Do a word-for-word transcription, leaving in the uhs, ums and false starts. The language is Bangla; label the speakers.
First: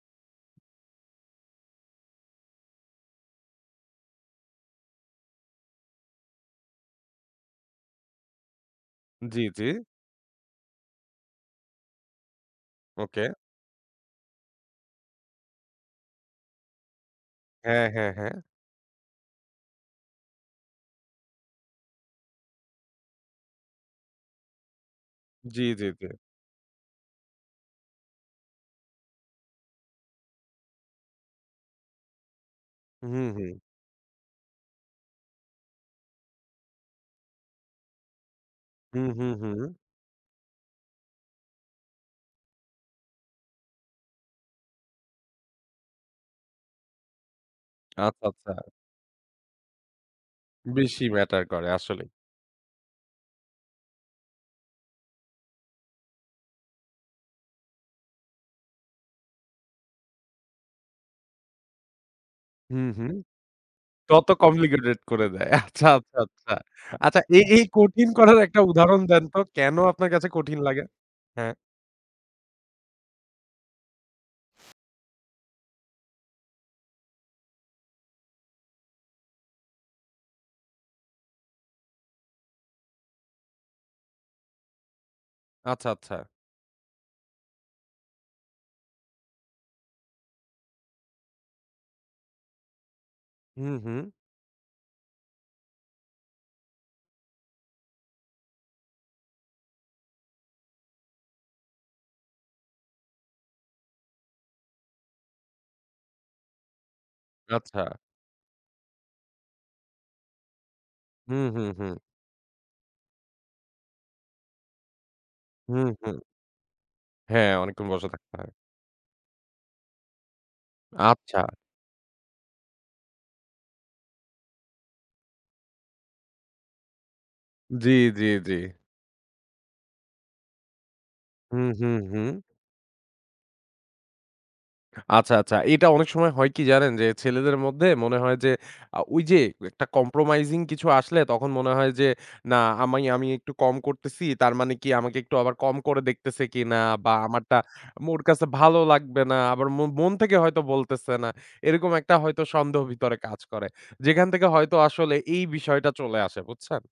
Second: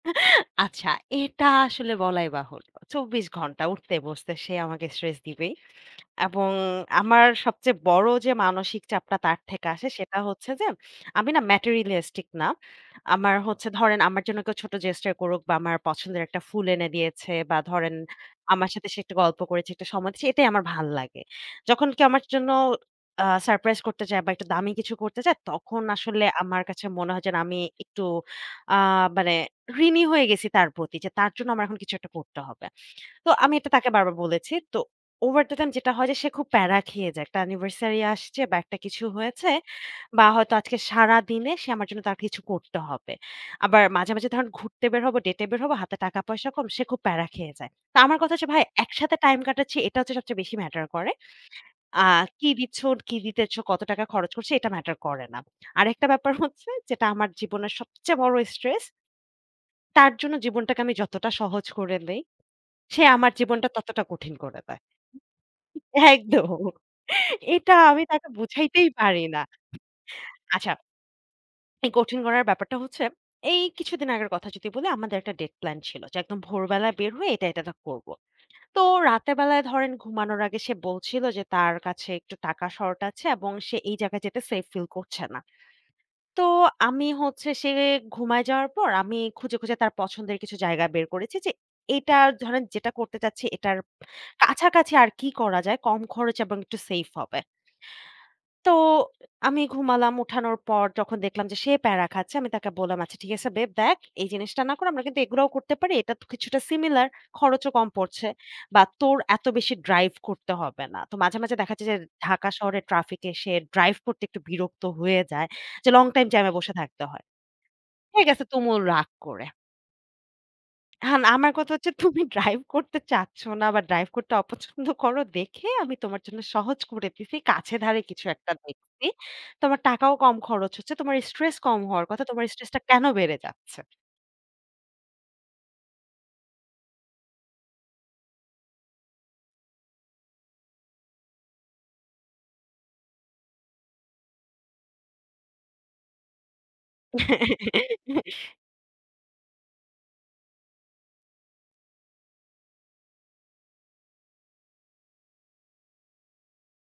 Speaker 1: আচ্ছা, এটা আসলে বলাই বাহুল্য। চব্বিশ ঘন্টা উঠতে বসতে সে আমাকে স্ট্রেস দিবেই। এবং আমার সবচেয়ে বড় যে মানসিক চাপটা তার
Speaker 2: জি, জি।
Speaker 1: থেকে আসে, সেটা হচ্ছে যে, "আমি না Materialistic না।"
Speaker 2: ওকে।
Speaker 1: আমার হচ্ছে ধরেন আমার জন্য কেউ ছোট Gesture করুক বা আমার পছন্দের এক টা ফুল এনে দিয়েছে বা
Speaker 2: হ্যাঁ,
Speaker 1: ধরেন
Speaker 2: হ্যাঁ, হ্যাঁ।
Speaker 1: আমার সাথে সে একটা গল্প করেছে একটা সময় দিয়েছে। এটাই আমার ভাল লাগে। যখন কেউ আমার জন্য আ সারপ্রাইজ করতে চায় বা একটু দামি কিছু করতে চায়,
Speaker 2: জি,
Speaker 1: তখন
Speaker 2: জি, জি।
Speaker 1: আসলে আমার কাছে মনে হয় যে আমি একটু আ মানে ঋণী হয়ে গেছি তার প্রতি। যে তার জন্য আমার এখন কিছু একটা করতে হবে।
Speaker 2: হুম,
Speaker 1: তো আমি
Speaker 2: হুম।
Speaker 1: এটা তাকে বারবার বলেছি। তো Over the time যেটা হয় যে সে খুব প্যারা খেয়ে যায়। একটা Anniversary আসছে বা একটা কিছু
Speaker 2: হুম, হুম,
Speaker 1: হয়েছে
Speaker 2: হুম।
Speaker 1: বা হয়তো আজকে সারাদিনে সে আমার জন্য তার কিছু করতে হবে। আবার মাঝে, মাঝে ধরুন ঘুরতে বের হবো, ডেটে বের হবো, হাতে টাকা পয়সা কম, সে খুব প্যারা খেয়ে যায়। তা আমার
Speaker 2: আচ্ছা,
Speaker 1: কথা হচ্ছে
Speaker 2: আচ্ছা।
Speaker 1: ভাই, একসাথে টাইম কাটাচ্ছি এটা হচ্ছে সবচেয়ে বেশি ম্যাটার
Speaker 2: বেশি
Speaker 1: করে।
Speaker 2: ম্যাটার করে
Speaker 1: আ
Speaker 2: আসলেই।
Speaker 1: কি দিচ্ছন, কী দিতেছ, কত টাকা খরচ করছো এটা ম্যাটার করে না। আরেকটা ব্যাপার হচ্ছে যেটা আমার জীবনের সবচে বড় স্ট্রেস তার জন্য জীবনটাকে আমি যতটা সহজ করে দেই,
Speaker 2: হুম,
Speaker 1: সে
Speaker 2: হুম।
Speaker 1: আমার জীবনটা ততটা
Speaker 2: তত
Speaker 1: কঠিন করে দেয়।
Speaker 2: Complicated করে দেয়। আচ্ছা, আচ্ছা,
Speaker 1: একদম
Speaker 2: আচ্ছা। আচ্ছা এই, এই
Speaker 1: এটা আমি
Speaker 2: কঠিন
Speaker 1: তাকে
Speaker 2: করার এক টা
Speaker 1: বোঝাইতেই
Speaker 2: উদাহরণ দেন
Speaker 1: পারি
Speaker 2: তো
Speaker 1: না।
Speaker 2: কেন আপনার কাছে কঠিন
Speaker 1: আচ্ছা।
Speaker 2: লাগে? হ্যাঁ।
Speaker 1: এই কঠিন করার ব্যাপারটা হচ্ছে, এই কিছুদিন আগের কথা যদি বলি, আমাদের এক টা ডেট প্ল্যান ছিল যে একদম ভোরবেলায় বের হয়ে এটা, এটা তা করবো। তো রাতের বেলায় ধরেন ঘুমানোর আগে সে বলছিল যে, তার কাছে একটু টাকা শর্ট আছে, এবং সে এই জায়গায় যেতে সেফ ফিল করছে না।
Speaker 2: আচ্ছা, আচ্ছা।
Speaker 1: তো আমি হচ্ছে সে ঘুমায়ে যাওয়ার পর আমি খুঁজে, খুঁজে তার পছন্দের কিছু জায়গা বের করেছি। যে এটা ধরেন যেটা করতে চাচ্ছি,
Speaker 2: হুম,
Speaker 1: এটার
Speaker 2: হুম।
Speaker 1: কাছাকাছি আর কি করা যায়, কম খরচ এবং একটু সেফ হবে। তো আমি ঘুমালাম উঠানোর পর যখন দেখলাম যে সে প্যারা খাচ্ছে। আমি তাকে বললাম "আচ্ছা ঠিক আছে বেব দেখ, এই জিনিসটা না করে আমরা কিন্তু এগুলাও করতে পারি। এটা তো কিছুটা সিমিলার খরচও
Speaker 2: আচ্ছা।
Speaker 1: কম পড়ছে। বা তোর এত বেশি ড্রাইভ করতে হবে না।" তো মাঝে,
Speaker 2: হুম,
Speaker 1: মাঝে
Speaker 2: হুম,
Speaker 1: দেখা যায়
Speaker 2: হুম।
Speaker 1: যে ঢাকা শহরে ট্রাফিক এ সে ড্রাইভ করতে একটু বিরক্ত হয়ে যায়।
Speaker 2: হুম,
Speaker 1: যে লং
Speaker 2: হুম।
Speaker 1: টাইম জ্যামে বসে থাকতে হয়।
Speaker 2: হ্যাঁ, অনেকক্ষণ বসে
Speaker 1: সে
Speaker 2: থাকতে
Speaker 1: গেছে
Speaker 2: হয়।
Speaker 1: তুমুল রাগ করে। এহন
Speaker 2: আচ্ছা।
Speaker 1: আমার কথা হচ্ছে, তুমি ড্রাইভ করতে চাচ্ছ না বা ড্রাইভ করতে অপছন্দ করো দেখে আমি তোমার জন্য সহজ করে দিছি, কাছে
Speaker 2: জি,
Speaker 1: ধারে
Speaker 2: জি,
Speaker 1: কিছু এক টা
Speaker 2: জি।
Speaker 1: দেখসি। তোমার টাকাও কম খরচ হচ্ছে। তোমার স্ট্রেস
Speaker 2: হুম,
Speaker 1: কম
Speaker 2: হুম,
Speaker 1: হওয়ার কথা।
Speaker 2: হুম।
Speaker 1: তোমার স্ট্রেস টা কেন বেড়ে যাচ্ছে?
Speaker 2: আচ্ছা, আচ্ছা। এটা অনেক সময় হয় কি জানেন? যে ছেলেদের মধ্যে মনে হয় যে আ ওই যে একটা Compromising কিছু আসলে তখন মনে হয় যে না, আমে আমি একটু কম করতেসি তার মানে কি আমাকে একটু আবার কম করে দেখতেসে কিনা? বা আমার টা আম ওর কাছে ভালো লাগবে না, আবার মন, মন থেকে হয়তো বলতেসে না। এরকম একটা হয়তো সন্দেহ ভিতরে কাজ করে। যেখান থেকে হয়তো আসলে এই বিষয়টা চলে আসে, বুঝছেন?